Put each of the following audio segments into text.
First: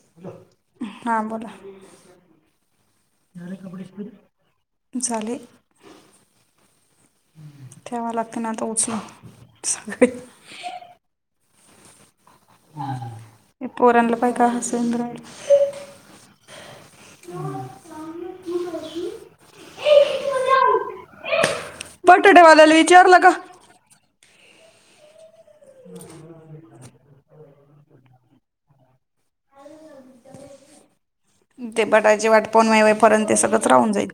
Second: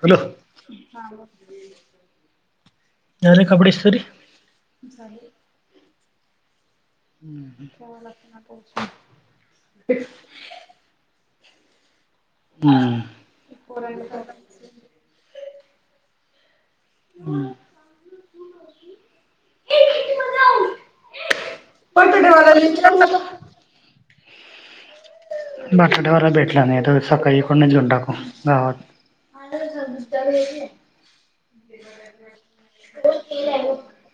Hello हां बोला झाले कपडे इसतरी? झाले. ठेवा लागते ना आता उचलुन‌. हम्म ह्या पोरांना पण काय हसु येऊन राहिले. [inaudible] बटाट्यावाल्याला विचारल का? बटाट्यावाला भेटला नाही तर सकाळी कोणी घेऊन टाकू गावात. ते बटायची वाट पाहूण माय वेर्फस ते सगळंच राहून जाईल.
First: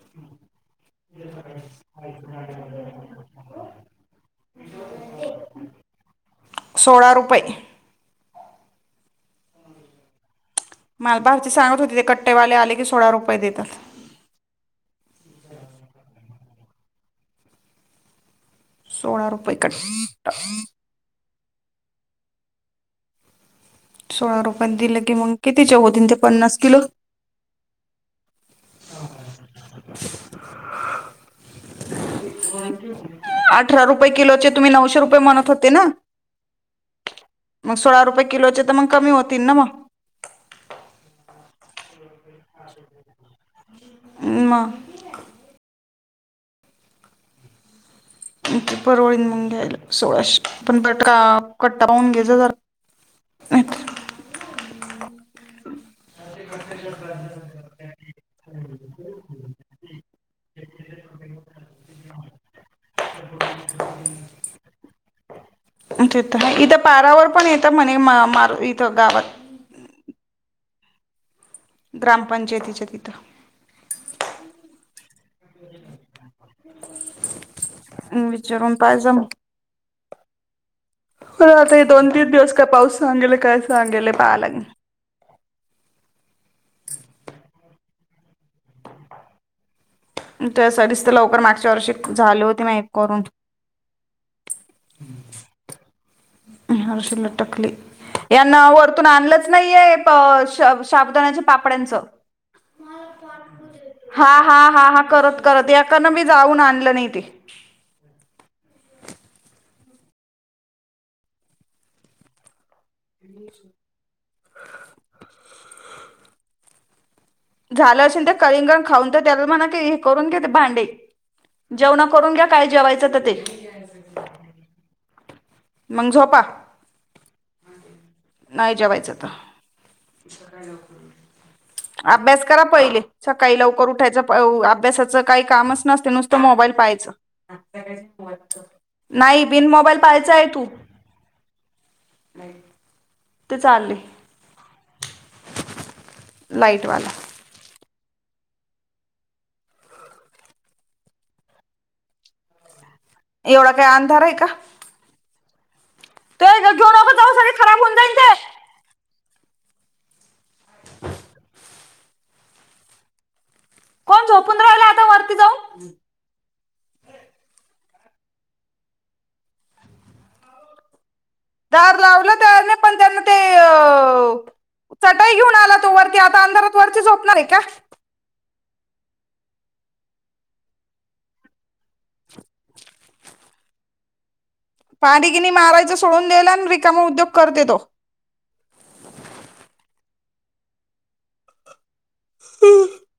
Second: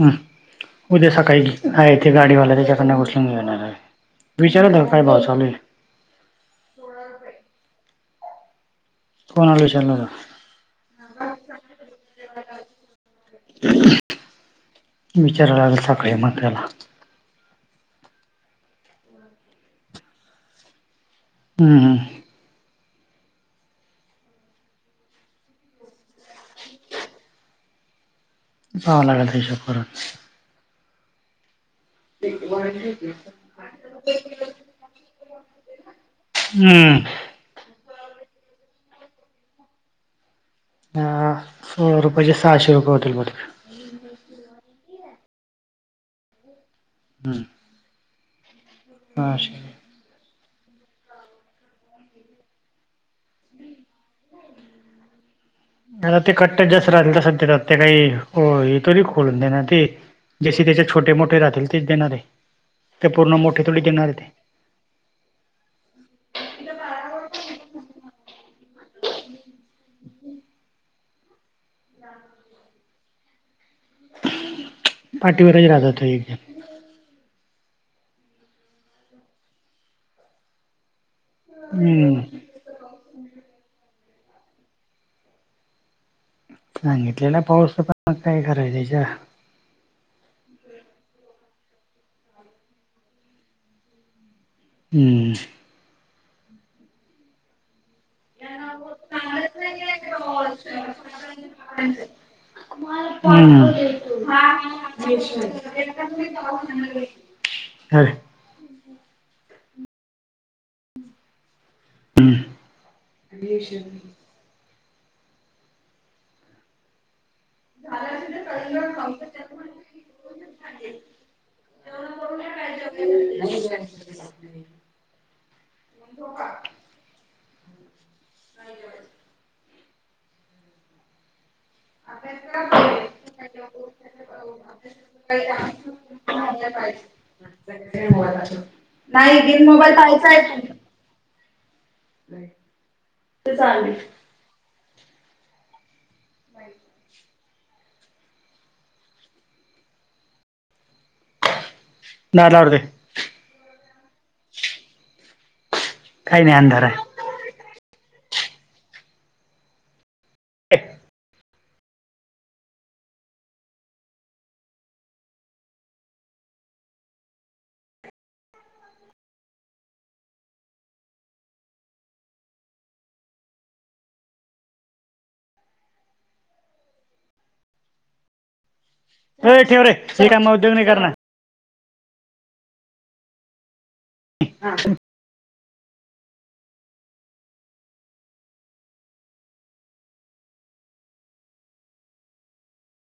हम उद्या सकाळी आहे येते गाडीवाला त्याच्याकडन उस- मी पण जाणार विचाराना काय भाव चालू आहे. सोळा रुपये. कोणाला विचारलं होतं. माझी भाची सांगत होती ते कट्टेवाले आले की सोळा रुपये दे त्यानां- विचाराव लागल सगळ मग त्याला सोळा रुपये कट. हम् हम- सोळा रुपये दिले की मग कितीचे होतील? ते पन्नास किलो. बगावं लागल हिशोब करून. अठरा रुपये किलोचे तुम्ही नऊशे रुपये म्हणत होते ना? हम्म मग सोळा रुपये किलोचे तर मग कमी होतील ना मग. हां, सोळा रुपयाचे सहाशे रुपये होतील बहुतेक. अमऽ हम्म. किती परवडेल मगं सहाशे घ्यायला? सोळाशे पण पटका कट्टा पाहून घ्यायच जर आता ते कट्ट्या जास्त राहिल तस ते काही, हो तोरी खोलून दे ना ते. जसे त्याच्या छोटे मोठे राहतील तेच देणारे,, ते पूर्ण मोठे थोडी देणारे ए ते. ते तर हाय,,, इथं पारावर पण येतं म्हणे मार इथं गावात [inaudible] ग्रामपंचायतीच्या तिथं. पाठीवरच राहतात ते एक अं विचारून पायज म हो आता हे दोन हम्म तीन दिवस काय पाऊस सांगेल काय सांगेलय पाहालाग सांगितलेला पाऊस प मग काय कराय त्यच्या त्यासाठीच तर लवकर मागच्या वर्षी झाले होते माइक वरून. हम्म. हरशीला टाकली. यांना वरतून आणलंच नाहीये, प शाबूदानाच्या पापड्यांचं- हा हा हा हा हम्म. करत करत याकडनं मी जाऊन आणलं नाही [unintelligible] ते हय हम्म [unintelligible] झालं असेल तर किंलिंगण खाऊन तन त्याला म्हणा की हे करून घेते भांडे, जेवणं करून घ्या काय जेवायचं तर ते मंग झोपा नाय जेवायचं तर [unintelligible] अभ्यास करा पयले सकाळी लवकर उठायचं, अ व अभ्यासाचं काही कामचं नसतं, नुसतं मोबाईल पाहायचं [unintelligible] नाही ते मोबाईल पाहायचा य तू ते तेचालं चालले [unintelligible] लाईटवाला [unintelligible] एवढा काय अंधार आहे का? काही नाही काय गं अंधार घेऊ आहे नको जावा सगळे खराब होऊ जाईल ते. एक कोण झोपुन राहिला आता वरती जाऊन? दार लावलं त्याने पण त्यांनं ते अ चटाई घेऊन आला तो वरती, आता अंधारात वरती झोपणार ए का? ए ठेव रे,, रीकामं उद्योग नही करणार. हा [unintelligible] [unintelligible] माराचं सोडून दिलं, आणि रिकामे उद्योग करतोय तो [unintelligible]